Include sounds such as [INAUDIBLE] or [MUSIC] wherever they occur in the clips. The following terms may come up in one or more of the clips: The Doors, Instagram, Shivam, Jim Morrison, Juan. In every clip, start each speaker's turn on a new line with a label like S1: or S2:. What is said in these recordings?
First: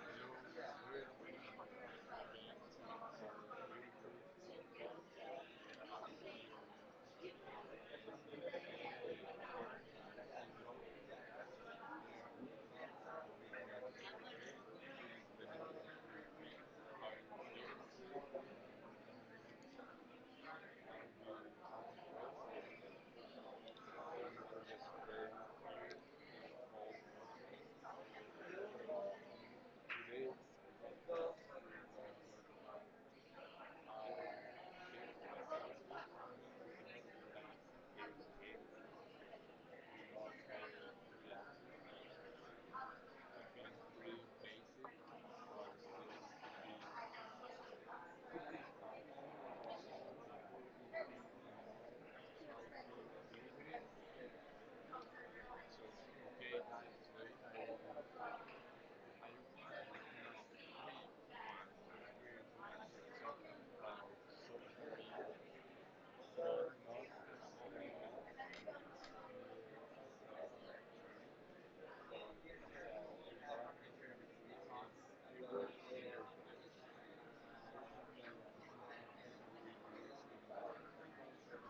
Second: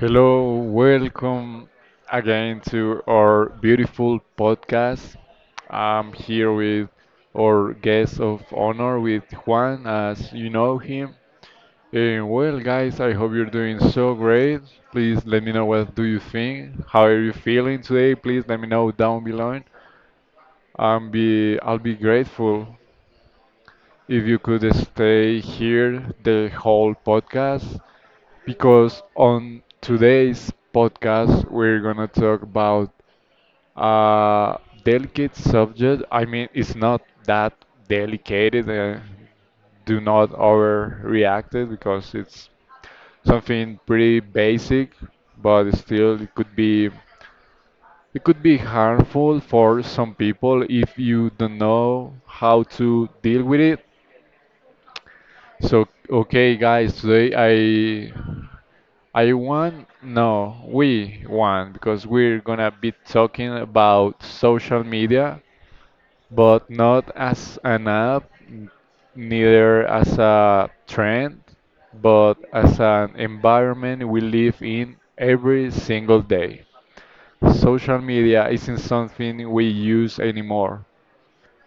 S1: Hello, welcome again to our beautiful podcast. I'm here with our guest of honor, with Juan, as you know him. And well, guys, I hope you're doing so great. Please let me know what do you think. How are you feeling today? Please let me know down below. I'll be grateful if you could stay here the whole podcast because on today's podcast we're gonna talk about a delicate subject. I mean, it's not that delicate. Do not overreact it because it's something pretty basic, but still it could be harmful for some people if you don't know how to deal with it. So, okay, guys, today I won. No, we won because we're gonna be talking about social media, but not as an app, neither as a trend, but as an environment we live in every single day. Social media isn't something we use anymore.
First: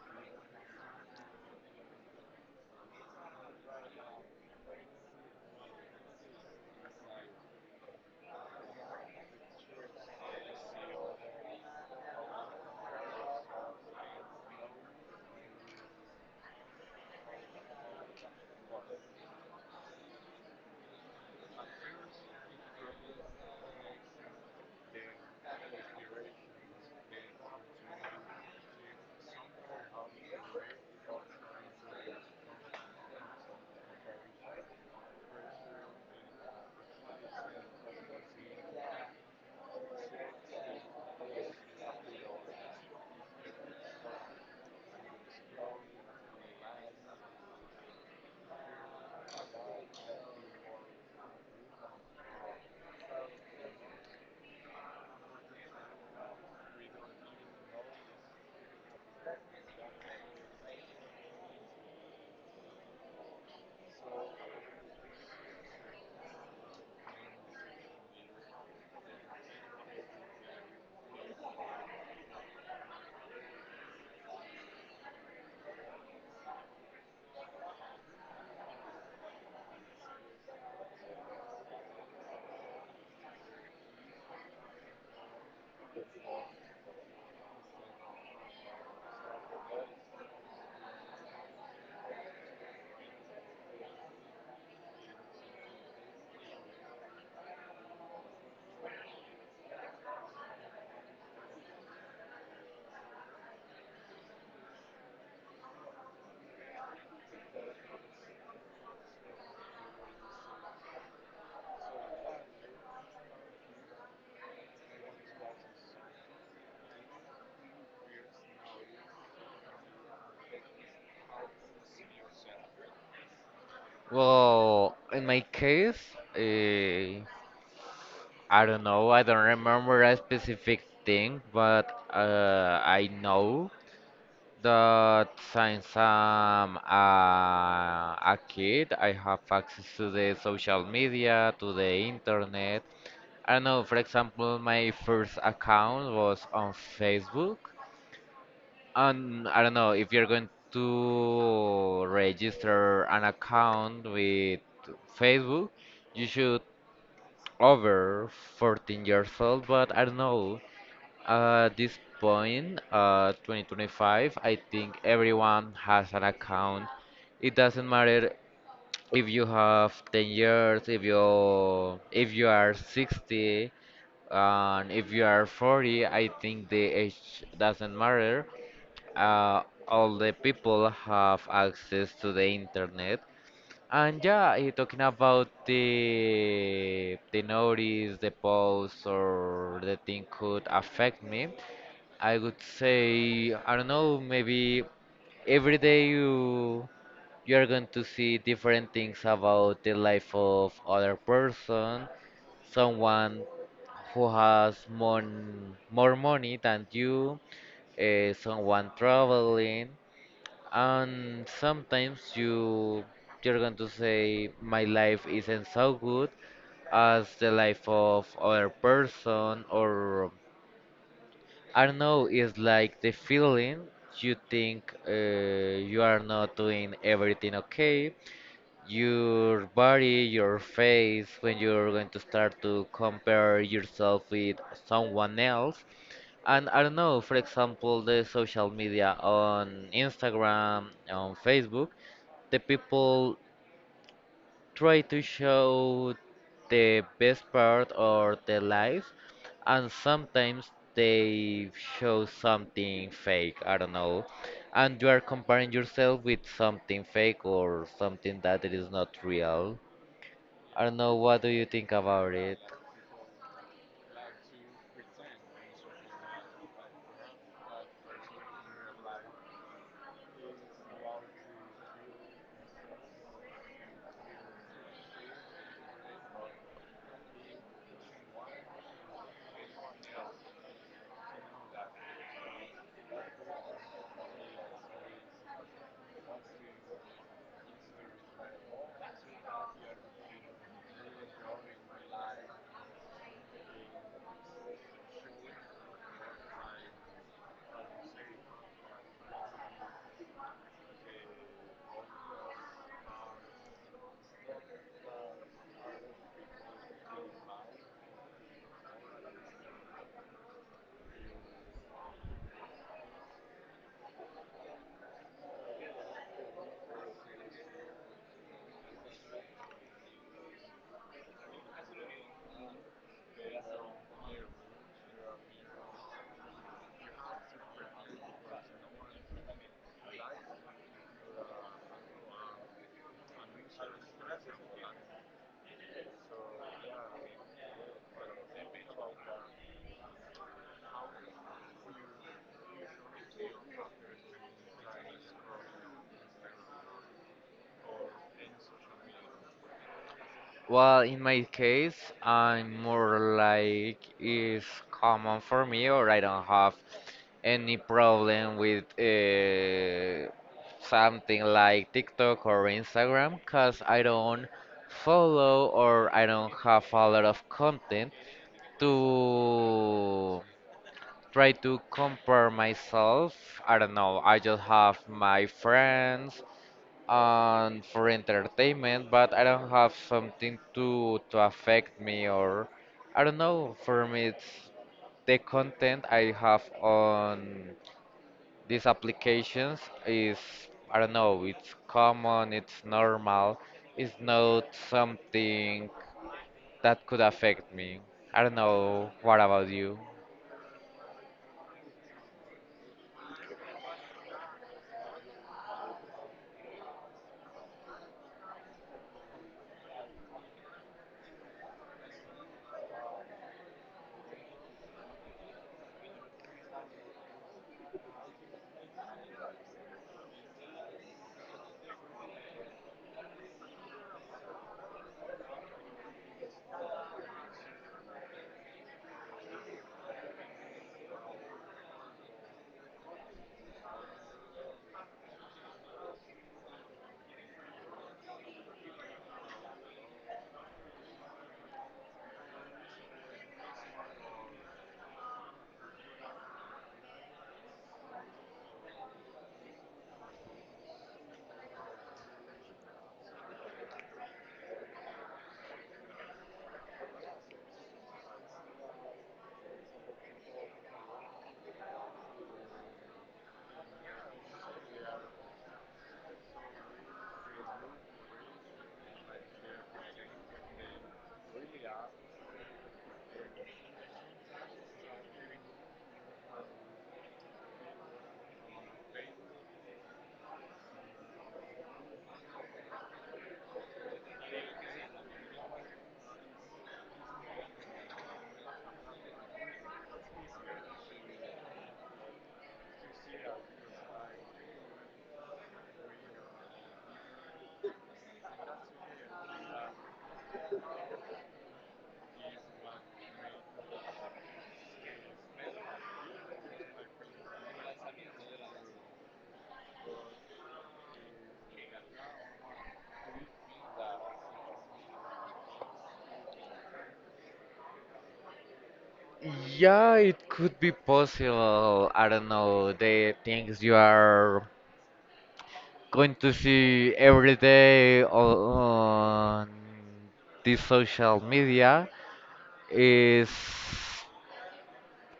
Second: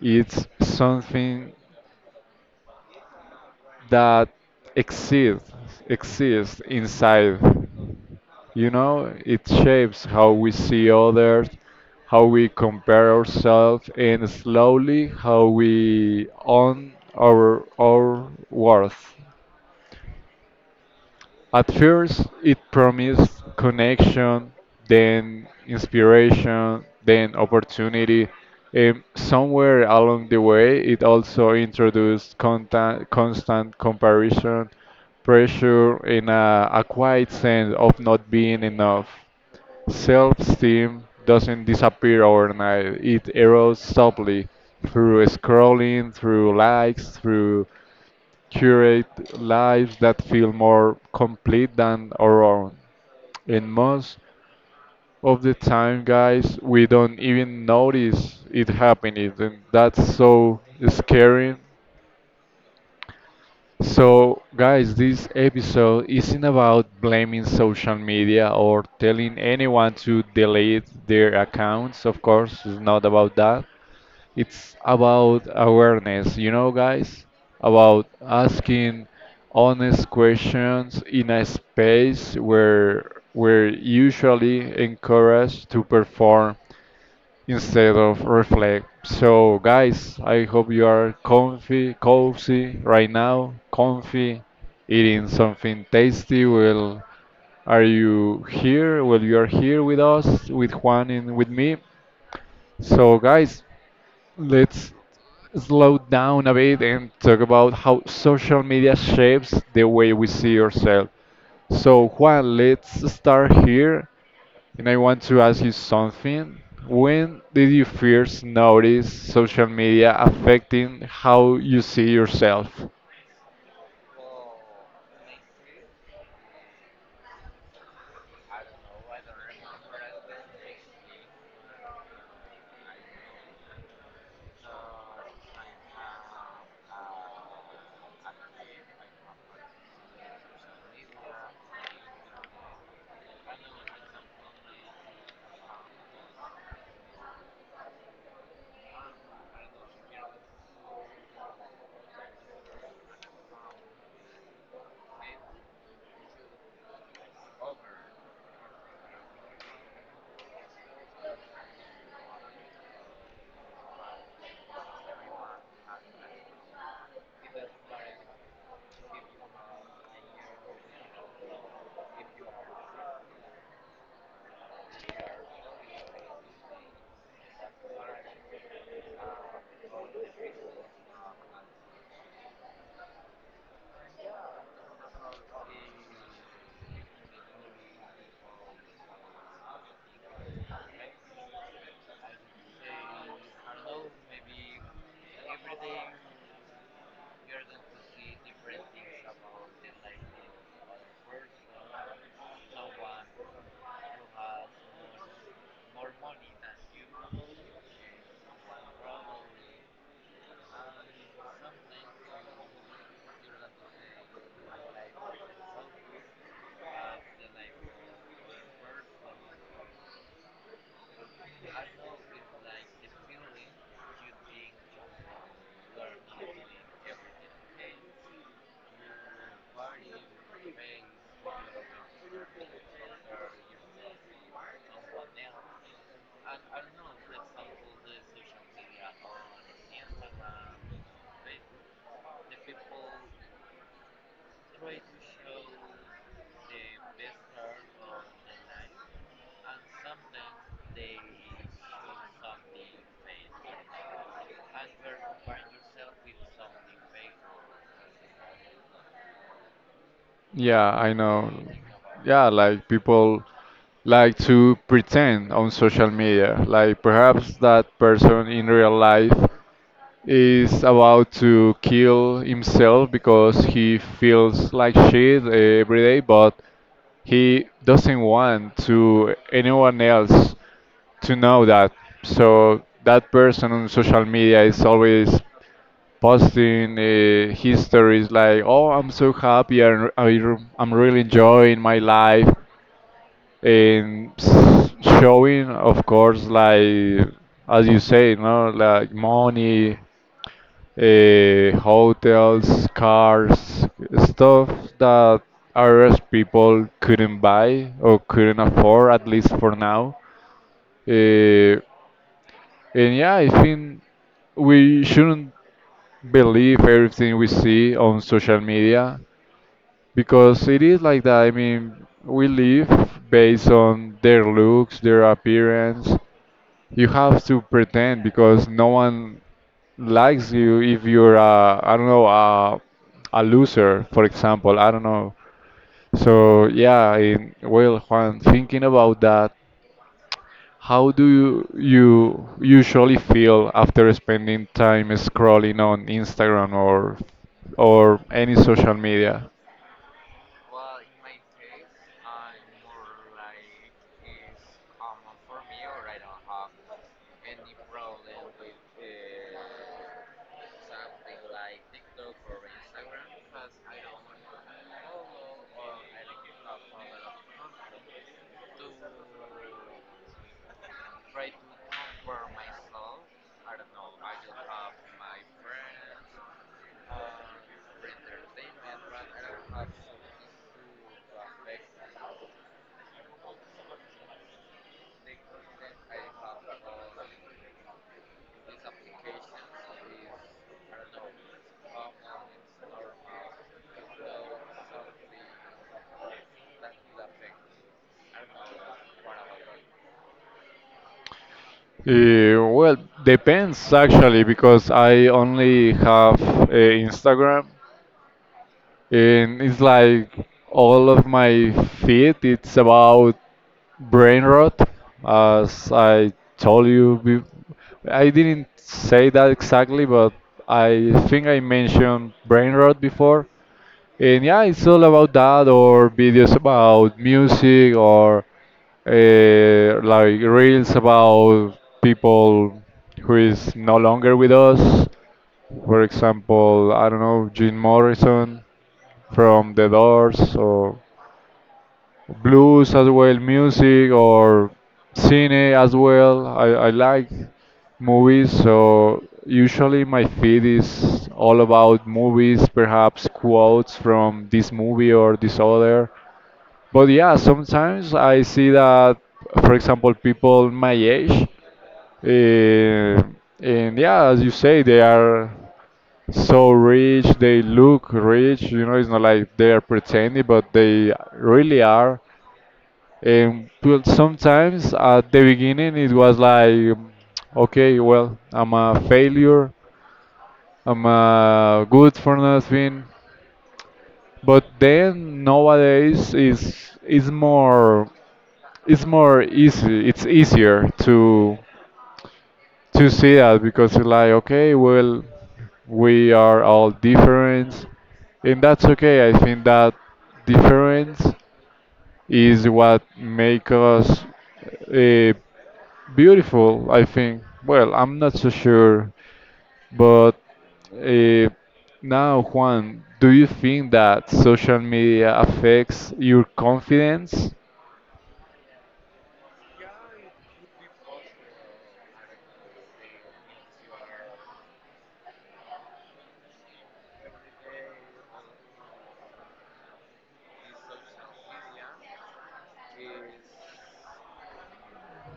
S1: It's something that exist exists inside. You know, it shapes how we see others, how we compare ourselves and slowly how we own our worth. At first, it promised connection, then inspiration, then opportunity. Somewhere along the way, it also introduced constant comparison, pressure, and a quiet sense of not being enough. Self esteem doesn't disappear overnight, it erodes softly through scrolling, through likes, through curate lives that feel more complete than our own. And most of the time, guys, we don't even notice it happening, and that's so scary. So, guys, this episode isn't about blaming social media or telling anyone to delete their accounts. Of course, it's not about that. It's about awareness, you know, guys, about asking honest questions in a space where we're usually encouraged to perform instead of reflect. So, guys, I hope you are comfy, cozy right now, comfy, eating something tasty. Well, are you here? Well, you are here with us, with Juan and with me. So, guys, let's slow down a bit and talk about how social media shapes the way we see ourselves. So, Juan, let's start here. And I want to ask you something. When did you first notice social media affecting how you see yourself?
S2: Well, in my case, uh, I don't know. I don't remember a specific thing, but I know that since I'm a kid, I have access to the social media, to the internet. I don't know. For example, my first account was on Facebook, and I don't know if you're going to register an account with Facebook you should over 14 years old, but I don't know. At this point, 2025, I think everyone has an account. It doesn't matter if you have 10 years, if you are 60, and if you are 40. I think the age doesn't matter. All the people have access to the internet, and yeah, talking about the notice, the post, or the thing could affect me, I would say I don't know. Maybe every day you're going to see different things about the life of other person, someone who has mon more money than you, someone traveling, and sometimes you're going to say my life isn't so good as the life of other person, or I don't know, it's like the feeling you think you are not doing everything okay, your body, your face, when you're going to start to compare yourself with someone else. And I don't know, for example, the social media on Instagram, on Facebook, the people try to show the best part of their life, and sometimes they show something fake. I don't know, and you are comparing yourself with something fake or something that it is not real. I
S1: Yeah,
S2: don't know,
S1: I
S2: what do
S1: know.
S2: you think about
S1: Yeah,
S2: it?
S1: like people like to pretend on social media. Like perhaps that person in real life is about to kill himself because he feels like shit every day, but he doesn't want to anyone else to know that. So that person on social media is always posting his stories like, "Oh, I'm so happy. I'm really enjoying my life," and showing, of course, like as you say, no, like money, hotels, cars, stuff that Irish people couldn't buy or couldn't afford, at least for now. Eh, and yeah, I think we shouldn't believe everything we see on social media because it is like that. I mean, we live based on their looks, their appearance. You have to pretend because no one likes you if you're I don't know, a loser, for example. I don't know. So yeah, in, well, Juan, thinking about that, how do you usually feel after spending time scrolling on Instagram or any social media?
S2: Well, in my case, I'm more like it's common for me, or I don't have any problem with something like TikTok or Instagram because I don't follow or I don't have a lot of content to try to compare myself. I don't know, I just have my friends and for entertainment, but I don't have something to affect me, or I don't know. For me, it's the content I have on these applications is I don't know. It's common. It's normal. It's not something that could affect me. I don't know. What about you?
S1: Well, depends actually because I only have Instagram, and it's like all of my feed it's about brain rot. As I told you be- I didn't say that exactly, but I think I mentioned brain rot before. And yeah, it's all about that, or videos about music, or like reels about people who is no longer with us. For example, I don't know, Jim Morrison from The Doors, or blues as well, music or cine as well. I like movies, so usually my feed is all about movies, perhaps quotes from this movie or this other. But yeah, sometimes I see that, for example, people my age, uh, and yeah, as you say, they are so rich, they look rich, you know, it's not like they are pretending, but they really are. And well, sometimes at the beginning it was like, um, okay, well, I'm a failure, I'm good for nothing. But then nowadays is more it's more easy. It's easier to see that because it's like okay, well, we are all different, and that's okay. I think that difference is what make us uh, beautiful, I think. Well, I'm not so sure, but uh, now, Juan, do you think that social media affects your confidence?
S2: Yeah, it could be possible. I don't know. The things you are going to see every day on this social media is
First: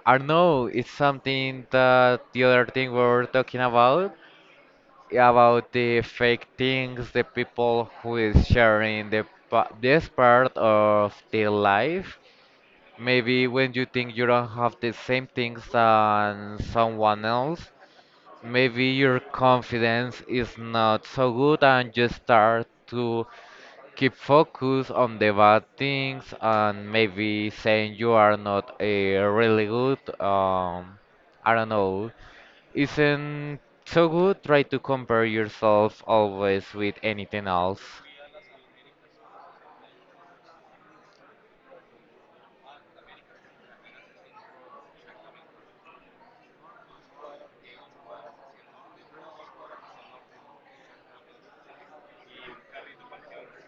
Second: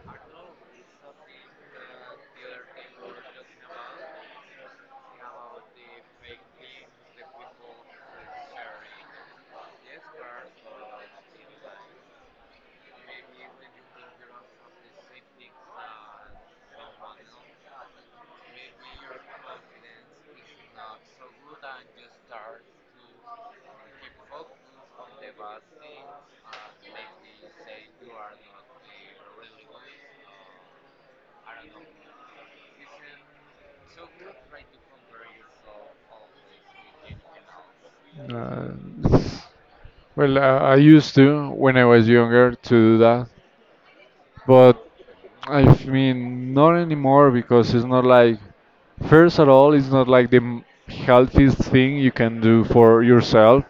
S2: I don't know, it's something that the other thing we were talking about the fake things, the people who is sharing the this part of their life. Maybe when you think you don't have the same things than someone else, maybe your confidence is not so good and you start to keep focus on the bad things, and maybe saying you are not a really good I don't know, isn't so good try to compare yourself always with anything else.
S1: uh, well, I used to when I was younger to do that. But mean, not anymore because it's not like, first of all, it's not like the healthiest thing you can do for yourself.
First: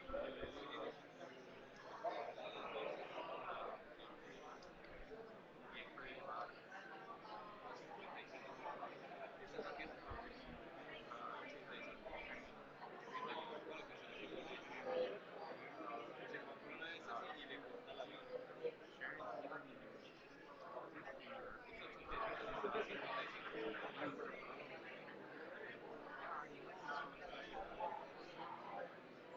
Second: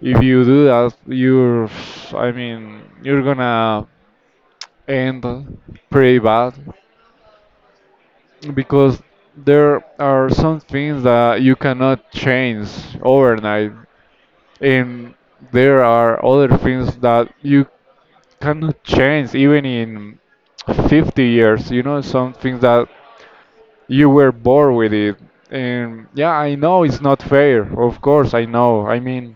S1: If you do that, you're, I mean, you're gonna end pretty bad because there are some things that you cannot change overnight, and there are other things that you cannot change even in 50 years. You know, some things that you were born with it. And yeah, I know it's not fair, of course, I know, I mean,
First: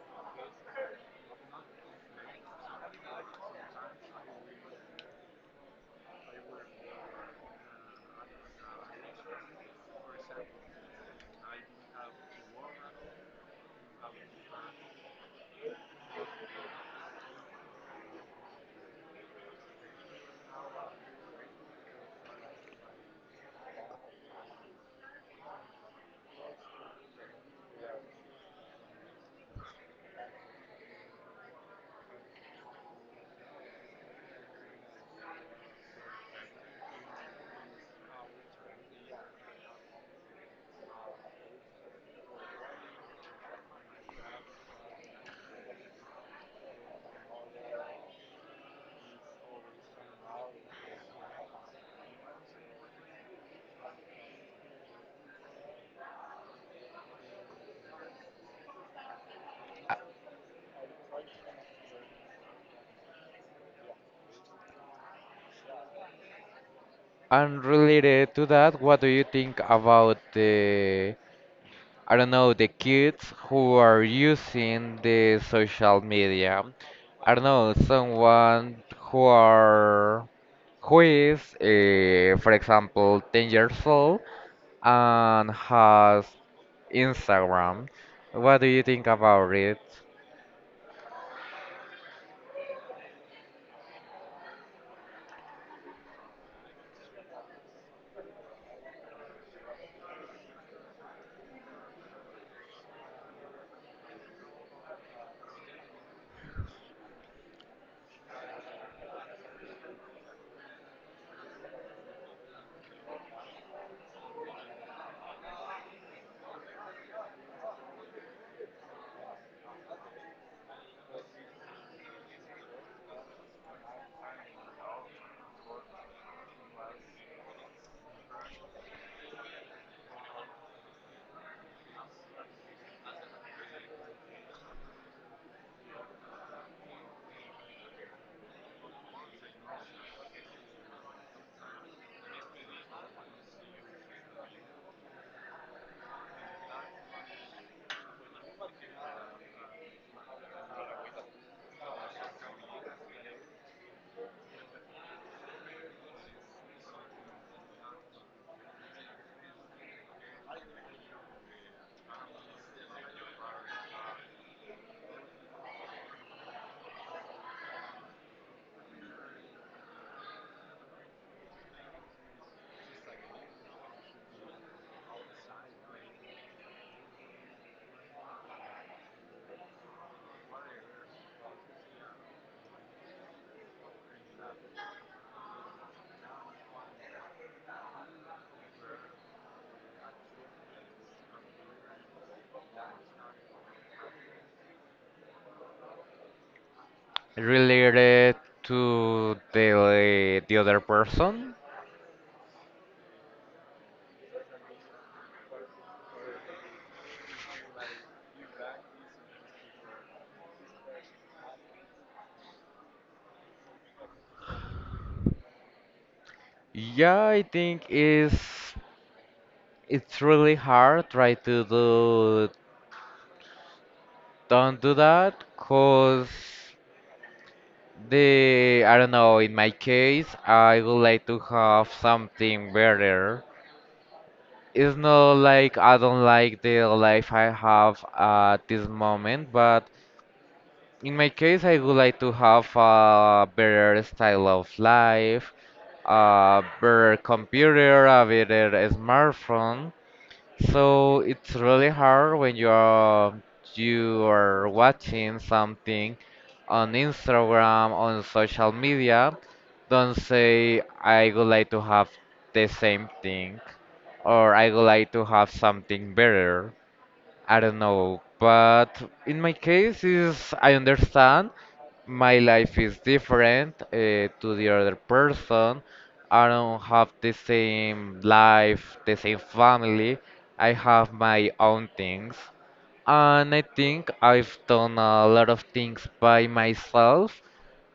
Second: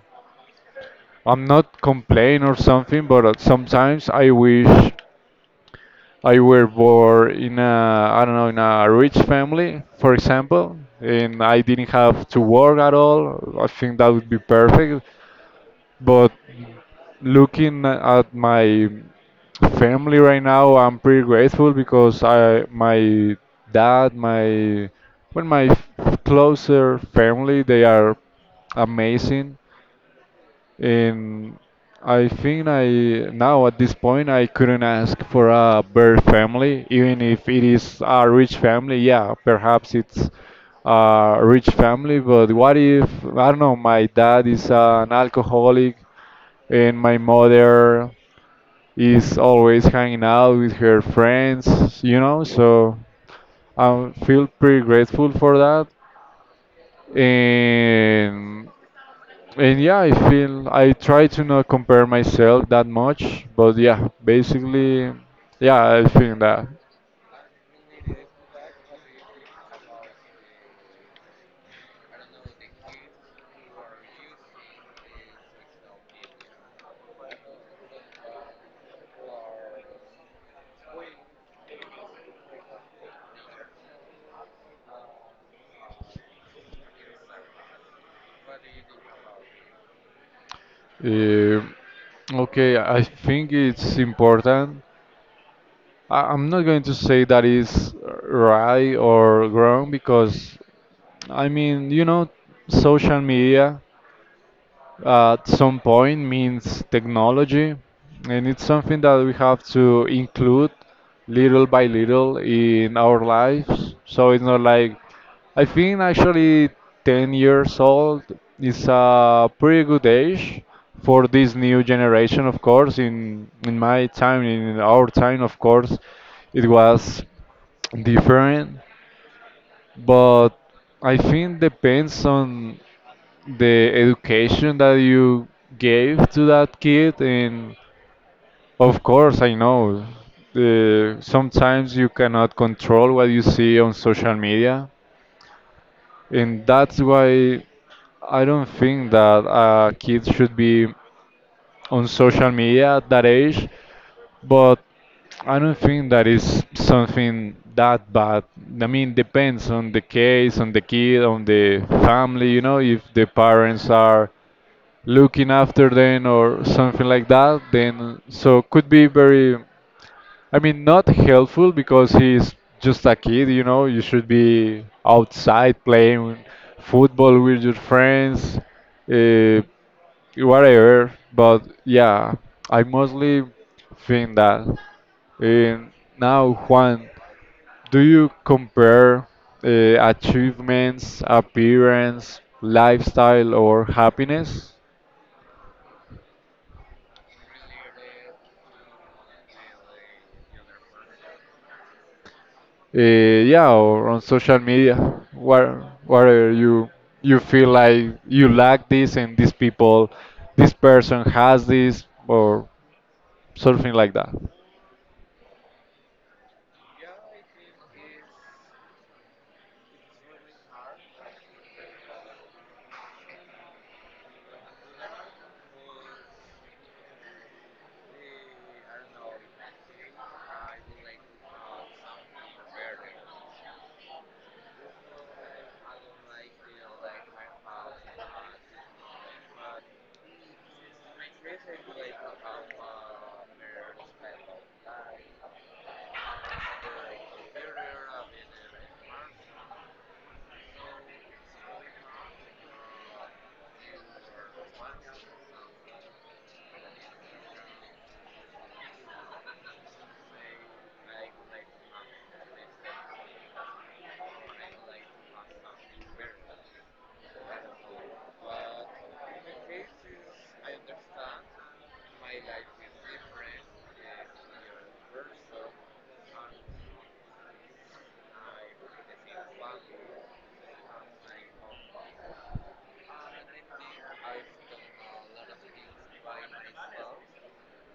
S1: I'm not complaining or something, but sometimes I wish I were born in a, I don't know, in a rich family, for example, and I didn't have to work at all. I think that would be perfect. But looking at my family right now, I'm pretty grateful because I, my dad, my, well, my closer family, they are amazing, and I think I now at this point I couldn't ask for a better family, even if it is a rich family. Yeah, perhaps it's a rich family, but what if I don't know? My dad is an alcoholic and my mother is always hanging out with her friends, you know, so I feel pretty grateful for that. And and yeah, I feel I try to not compare myself that much, but yeah, basically, yeah, I think that.
S2: And related to that, what do you think about the I don't know, the kids who are using the social media? I don't know, someone who are who is, for example, 10 years old and has Instagram. What do you think about it?
S1: Uh, Okay, I think it's important. I'm not going to say that is right or wrong because, I mean, you know, social media at some point means technology, and it's something that we have to include little by little in our lives. So it's not like I think actually 10 years old is a pretty good age for this new generation, of course. In my time, in our time, of course, it was different, but I think depends on the education that you gave to that kid. And of course I know, sometimes you cannot control what you see on social media, and that's why I don't think that a kid should be on social media at that age. But I don't think that is something that bad. I mean, depends on the case, on the kid, on the family, you know, if the parents are looking after them or something like that, then so could be very, I mean, not helpful because he's just a kid. You know, you should be outside playing football with your friends, uh, whatever. But yeah, I mostly think that. And now, Juan, do you compare uh, achievements, appearance, lifestyle or happiness?
S2: Related to the other person?
S1: Yeah, or on social media, where where you feel like you lack this and these people, this person has this or something like that.
S2: Yeah, I think is it's really hard try to do don't do that cause the I don't know, in my case I would like to have something better. It's not like I don't like the life I have at this moment, but in my case, I would like to have a better style of life, a better computer, a better smartphone. So it's really hard when you are watching something on Instagram, on social media. Don't say I would like to have the same thing or I would like to have something better. I don't know, but in my case is I understand my life is different to the other person. I don't have the same life, the same family. I have my own things. And I think I've done a lot of things by myself.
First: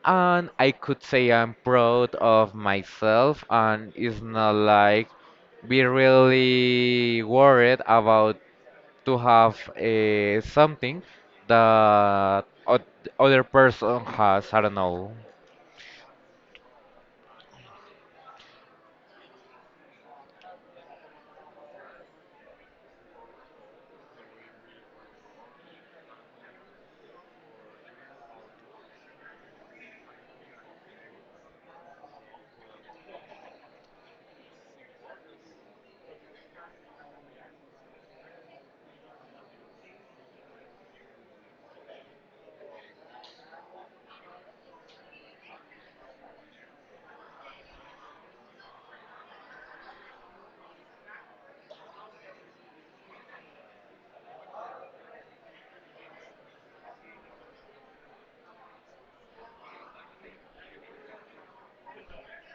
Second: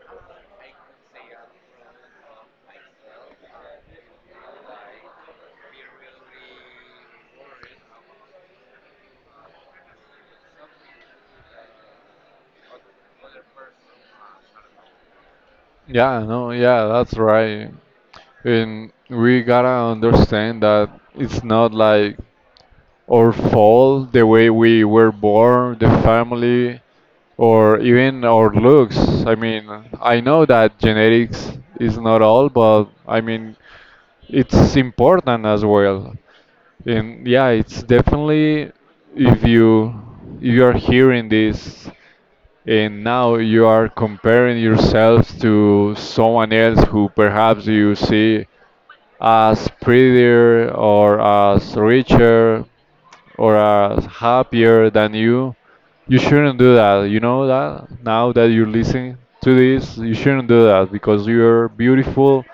S2: And I could say I'm proud of myself. And it's not like be really worried about to have something that other person has. I don't know.
S1: Yeah, no, yeah, that's right. And we gotta understand that it's not like our fault, the way we were born, the family, or even our looks. I mean, I know that genetics is not all, but I mean, it's important as well. And yeah, it's definitely, if you if you are hearing this and now you are comparing yourself to someone else who perhaps you see as prettier or as richer or as happier than you, you shouldn't do that. You know that now that you're listening to this you shouldn't do that because you're beautiful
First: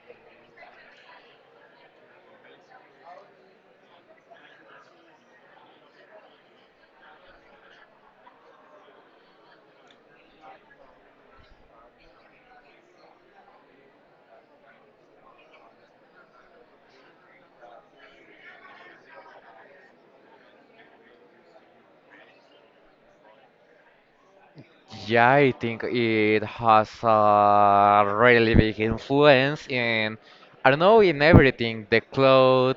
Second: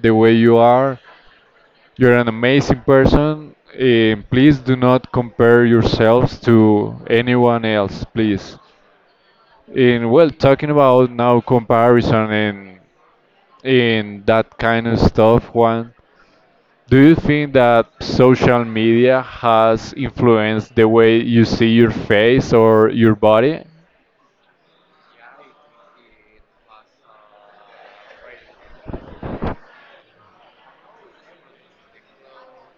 S1: the way you are. You're an amazing person. And please do not compare yourselves to anyone else, please. And well, talking about now comparison and that kind of stuff, Juan, do you think that social media has influenced the way you see your face or your body?
S2: Yeah, I think it has a really big influence in, I don't know, in everything, the clothes,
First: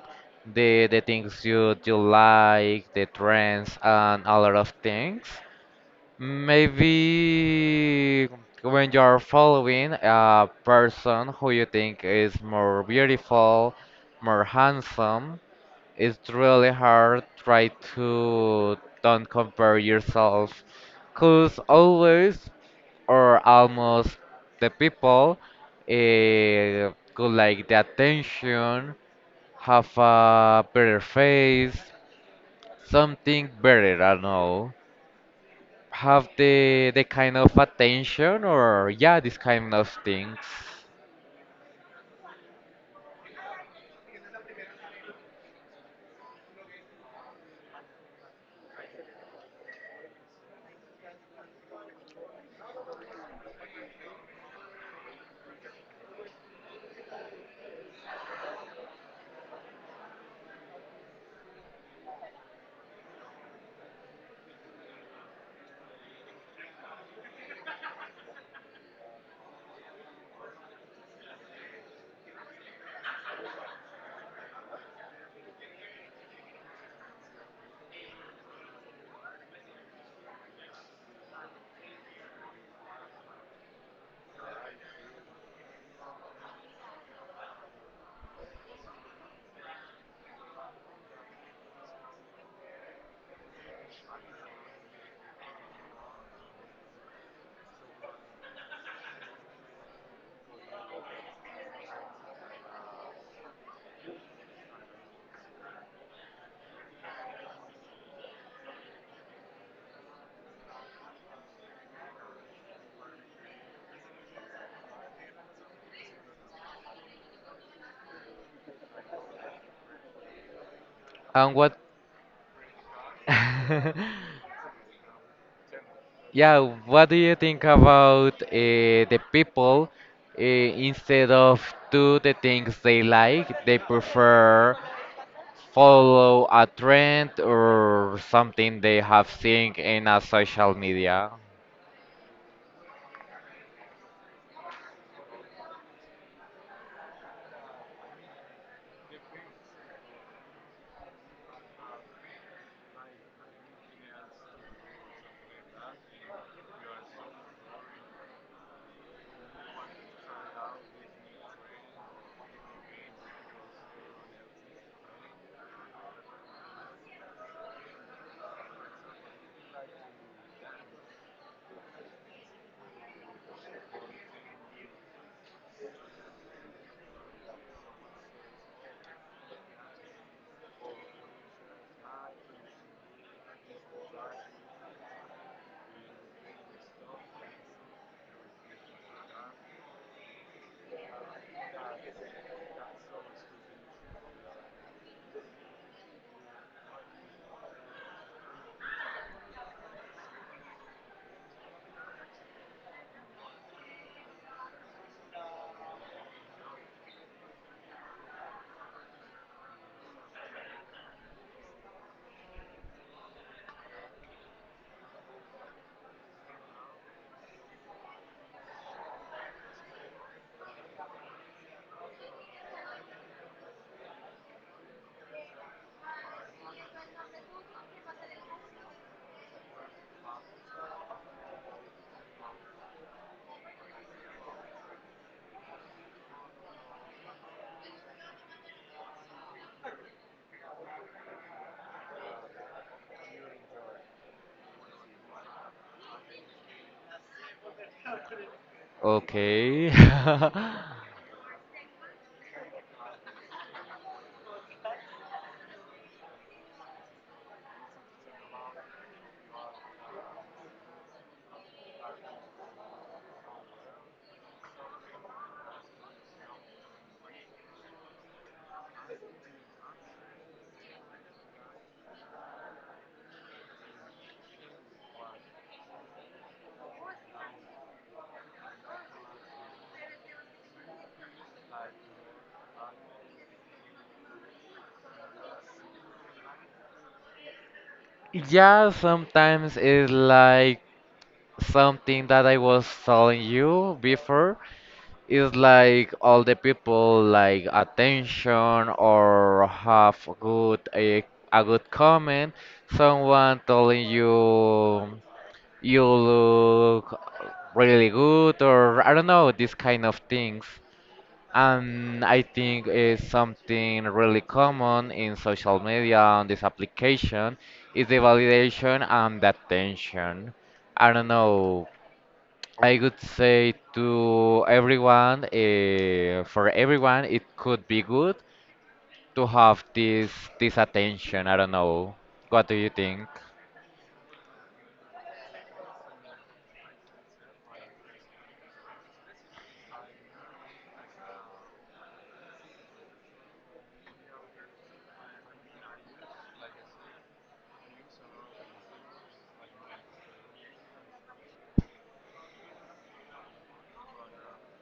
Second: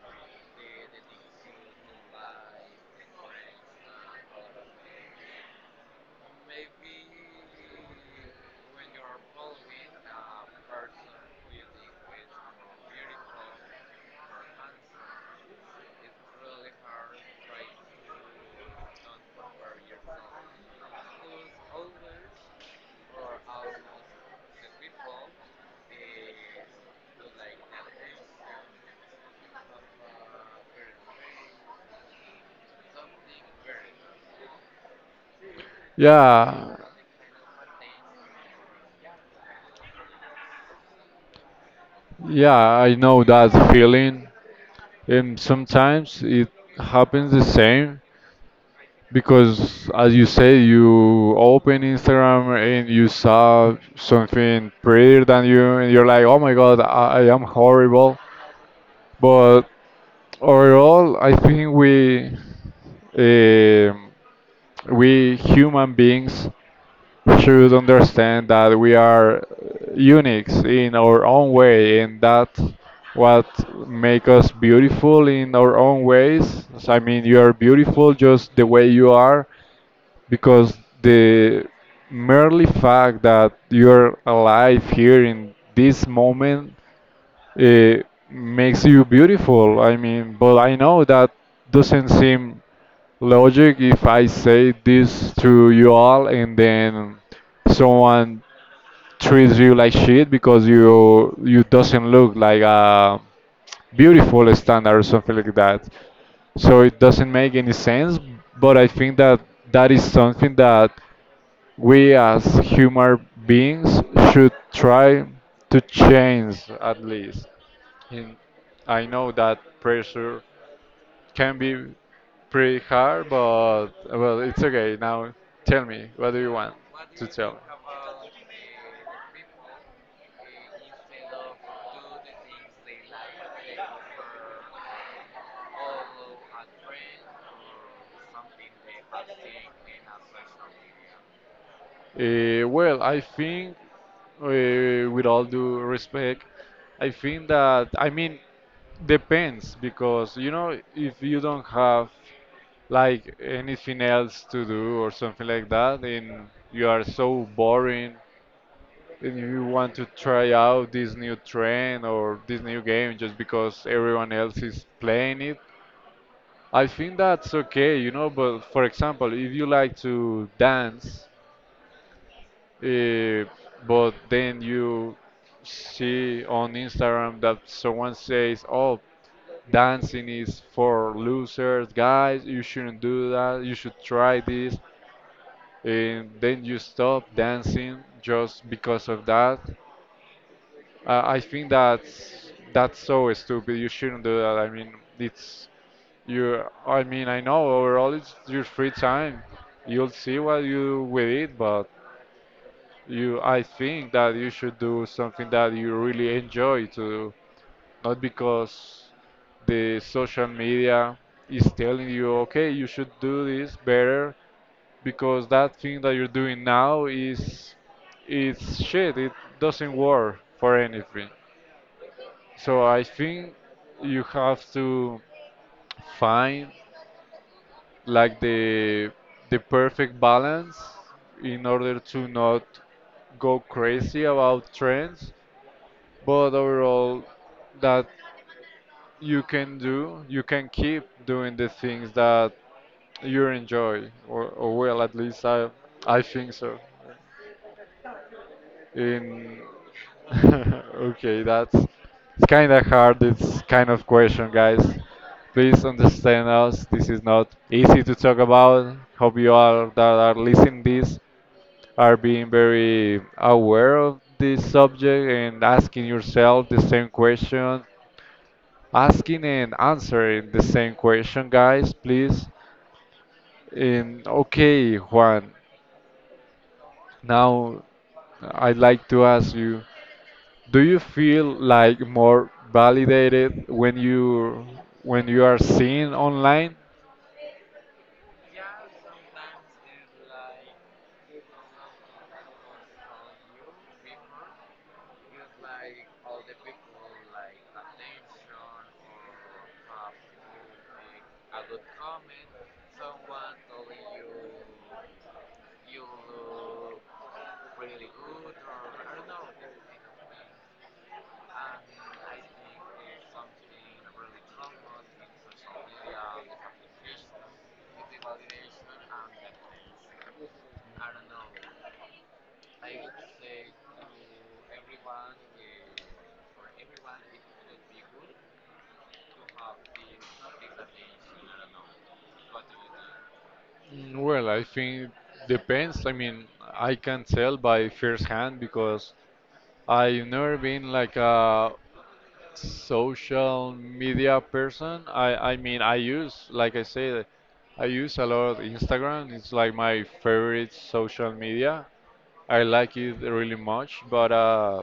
S2: the things you like, the trends, and a lot of things. Maybe when you're following a person who you think is more beautiful, more handsome, it's really hard try to don't compare yourself because always or almost the people could like the attention, have a better face, something better, I don't know, have
S1: Yeah,
S2: the kind of attention, or yeah this kind of things.
S1: yeah, I know that feeling, and sometimes it happens the same. Because as you say, you open Instagram and you saw something prettier than you, and you're like, oh my God, I am horrible. But overall, I think um, we human beings should understand that we are unique in our own way, and that what make us beautiful in our own ways. So, I mean, you are beautiful just the way you are because the merely fact that you're alive here in this moment uh, makes you beautiful. I mean, but I know that doesn't seem logic if I say this to you all and then someone treats you like shit because you doesn't look like a beautiful standard or something like that. So it doesn't make any sense. But I think that that is something that we as human beings should try to change at least. And I know that pressure
S2: And
S1: can
S2: what?
S1: be pretty hard, but well,
S2: [LAUGHS]
S1: it's okay. Now tell me, what do you
S2: Yeah,
S1: want
S2: what do
S1: to
S2: you
S1: tell?
S2: think about the people instead of do the things they like, they prefer follow a trend or something they have seen in a social media?
S1: Well, I think, uh, with all due respect, I think that, I mean, depends because, you know, if you don't have like anything else to do or something like that, and you are so boring, and you want to try out this new trend or this new game just because everyone else is playing it, I think that's okay, you know, but for example, if you like to dance, uh, but then you see on Instagram that someone says, oh, dancing is for losers, guys, you shouldn't do that, you should try this, and then you stop dancing just because of that. I think that's so stupid. You shouldn't do that. I mean, it's You, I mean, I know overall it's your free time. You'll see what you do with it, but you, I think that you should do something that you really enjoy to do, not because the social media is telling you, okay, you should do this better because that thing that you're doing now is it's shit. It doesn't work for anything. So I think you have to find like the perfect balance in order to not go crazy about trends, but overall that you can do, you can keep doing the things that you enjoy, or well, at least I think so. In
S2: Okay. [LAUGHS]
S1: [LAUGHS] okay, that's it's kind of hard. This kind of question, guys. Please understand us. This is not easy to talk about. Hope you all that are listening this are being very aware of this subject and asking yourself the same question, asking and answering the same question, guys, please. And okay, Juan, now I'd like to ask you, do you feel like more validated when you are seen online?
S2: Yeah, sometimes it's like something that I was telling you before. It's like all the people like attention or have a good comment. Someone telling you you look really good, or I don't know, these kind of things. And I think it's something really common in social media on this application is the validation and the attention. I don't know. I would say to everyone, for everyone, it could be good to have this attention. I don't know. What do you think?
S1: Mm, well, I think depends. I mean, I can tell by first hand because I've never been like a social media person. I mean I use like I say I use a lot Instagram. It's like my favorite social media. I like it really much, but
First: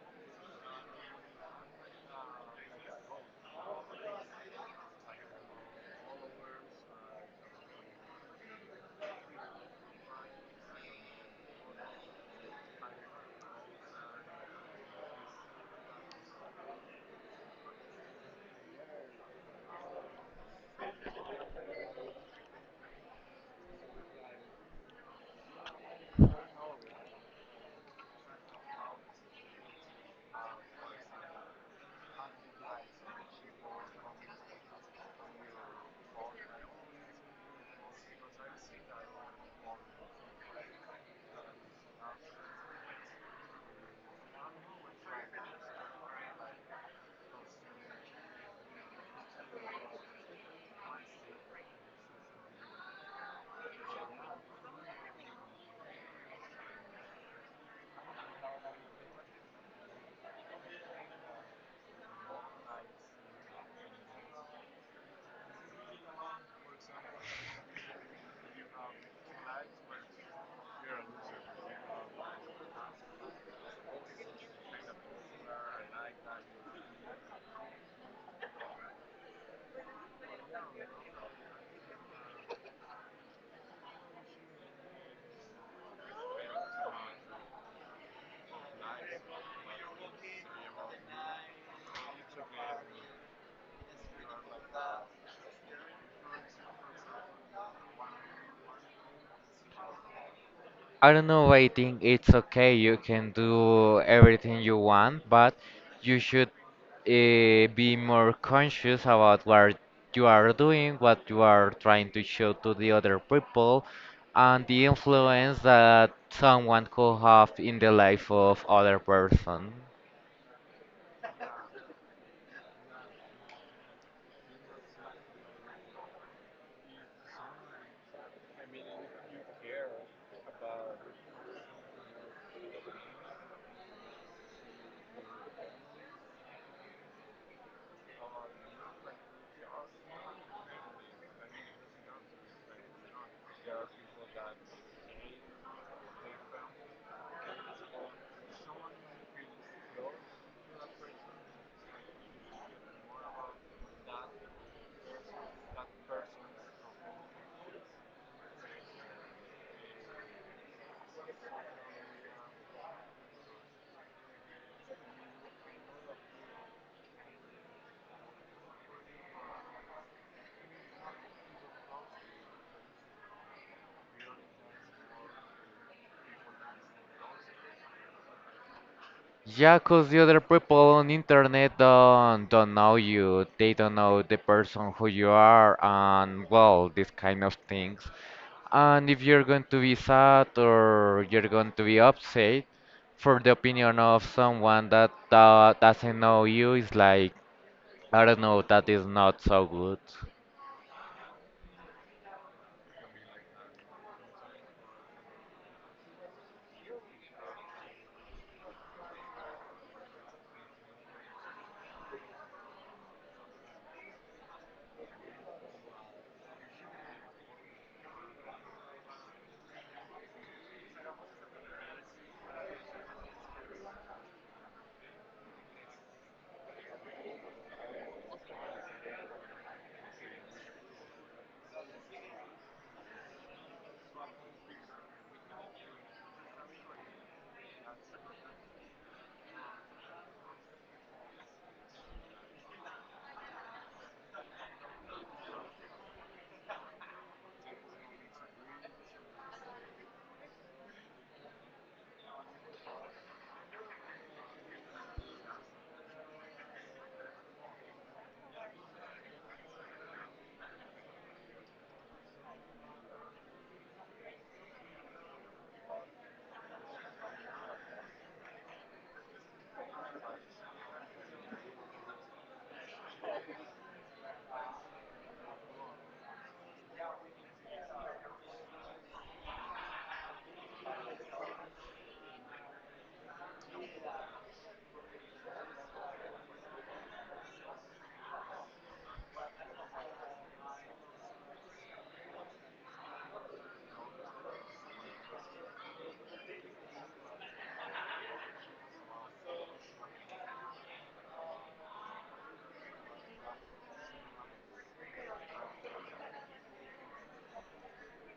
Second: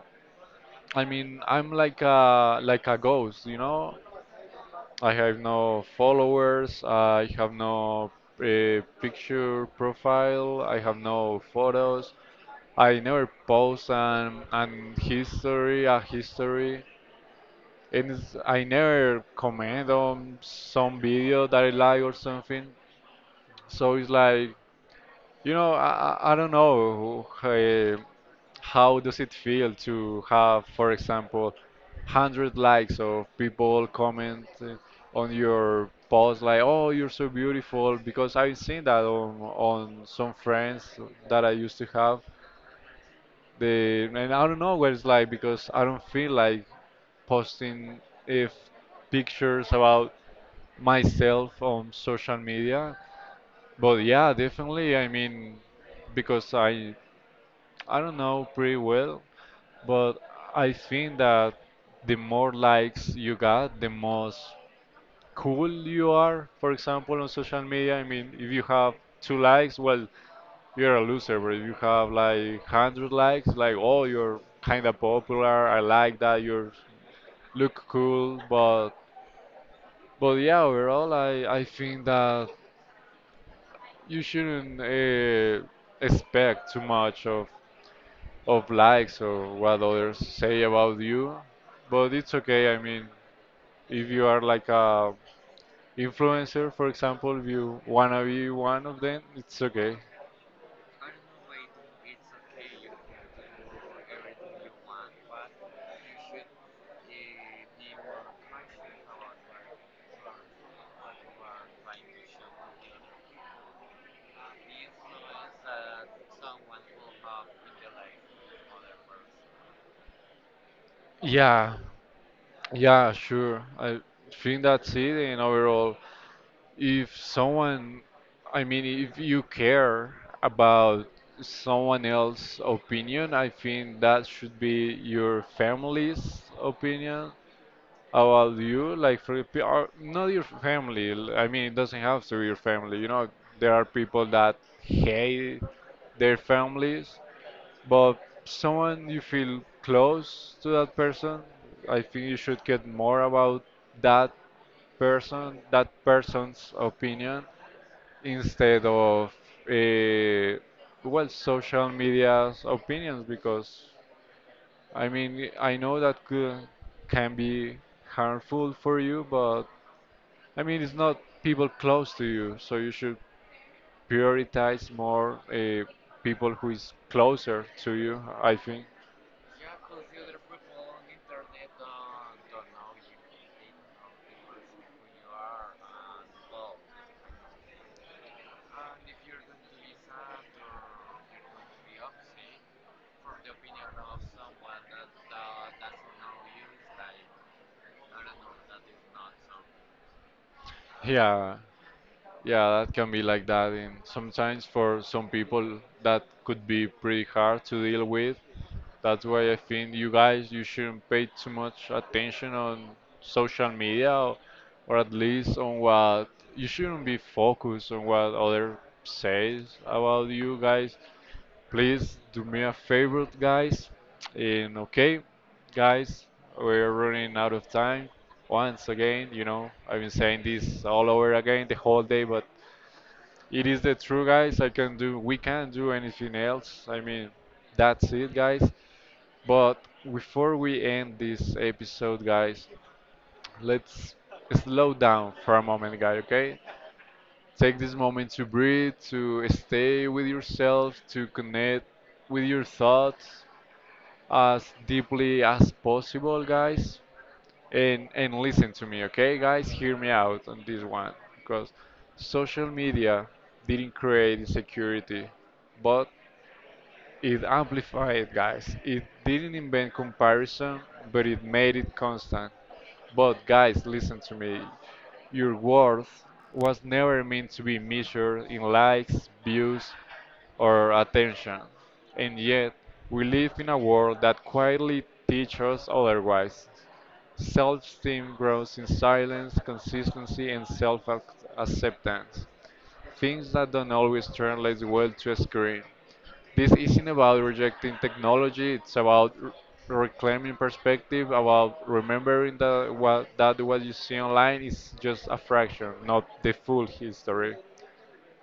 S1: I mean I'm like a ghost, you know? I have no followers, I have no picture profile, I have no photos. I never post an history, a history. And it's, I never comment on some video that I like or something. So it's like, you know, I don't know how does it feel to have, for example, 100 likes of people comment on your post like, oh, you're so beautiful. Because I've seen that on some friends that I used to have. They, and I don't know what it's like because I don't feel like posting if pictures about myself on social media. But yeah, definitely. I mean, because I don't know pretty well, but I think that the more likes you got, the most cool you are. For example, on social media, I mean, if you have two likes, well, you're a loser. But if you have like hundred likes, like oh, you're kind of popular. I like that. You look cool, but yeah, overall, I think that you shouldn't expect too much of likes or what others say about you, but it's okay. I mean, if you are like a influencer, for example, if you wanna be one of them, it's okay.
S2: I don't know. I think it's okay. You can do everything you want, but you should be more conscious about what you are doing, what you are trying to show to the other people, and the influence that someone could have in the life of other person.
S1: Yeah, yeah, sure. I think that's it, and overall if someone, I mean, if you care about someone else's opinion, I think that should be your family's opinion about you, like or not your family. I mean, it doesn't have to be your family. You know, there are people that hate their families, but someone you feel close to that person, I think you should get more about that person, that person's opinion, instead of uh, well, social media's opinions because I mean, I know that can be harmful for you, but I mean, it's not people close to you, so you should prioritize more people who is closer to you, I think.
S2: Yeah, 'cause the other people on internet don't know you. They don't know the person who you are and well, these kind of things. And if you're going to be sad or you're going to be upset for the opinion of someone that doesn't know you, it's like, I don't know, that is not so good.
S1: Yeah, yeah, that can be like that. And sometimes for some people, that could be pretty hard to deal with. That's why I think you guys, you shouldn't pay too much attention on social media, or at least on what you shouldn't be focused on what other says about you guys. Please do me a favor, guys. And okay, guys, we're running out of time once again. You know, I've been saying this all over again the whole day, but it is the truth, guys. I can do, we can't do anything else. I mean, that's it, guys. But before we end this episode, guys, let's slow down for a moment, guys, okay? Take this moment to breathe, to stay with yourself, to connect with your thoughts, as deeply as possible, guys, and listen to me, okay, guys? Hear me out on this one because social media didn't create insecurity, but it amplified, guys. It didn't invent comparison, but it made it constant. But, guys, listen to me. Your worth was never meant to be measured in likes, views, or attention. And yet, we live in a world that quietly teaches us otherwise. Self esteem grows in silence, consistency, and self acceptance, things that don't always translate well to a screen. This isn't about rejecting technology, it's about reclaiming perspective, about remembering that what you see online is just a fraction, not the full history.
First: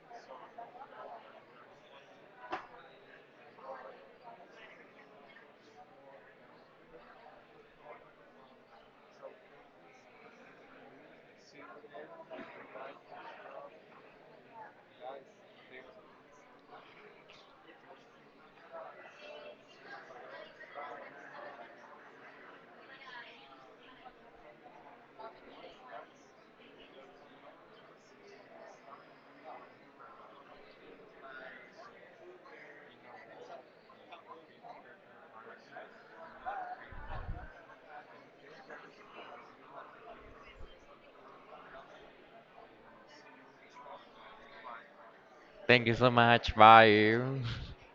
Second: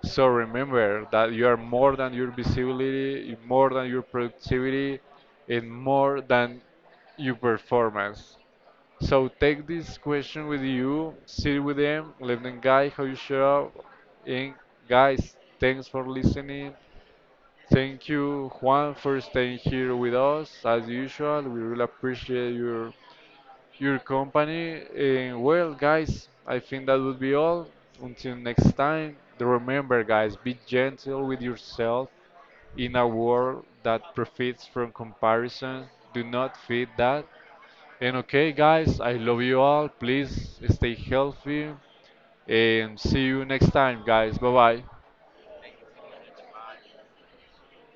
S1: So remember that you are more than your visibility, more than your productivity, and more than your performance. So take this question with you, sit with them, let them guide how you show up. And guys, thanks for listening. Thank you, Juan, for staying here with us. As usual, we really appreciate your company. And well, guys, I think that would be all. Until next time, remember, guys, be gentle with yourself in a world that profits from comparison. Do not feed that. And okay, guys, I love you all. Please stay healthy and see you next time, guys. Bye bye.
S2: Thank you so much. Bye. [LAUGHS]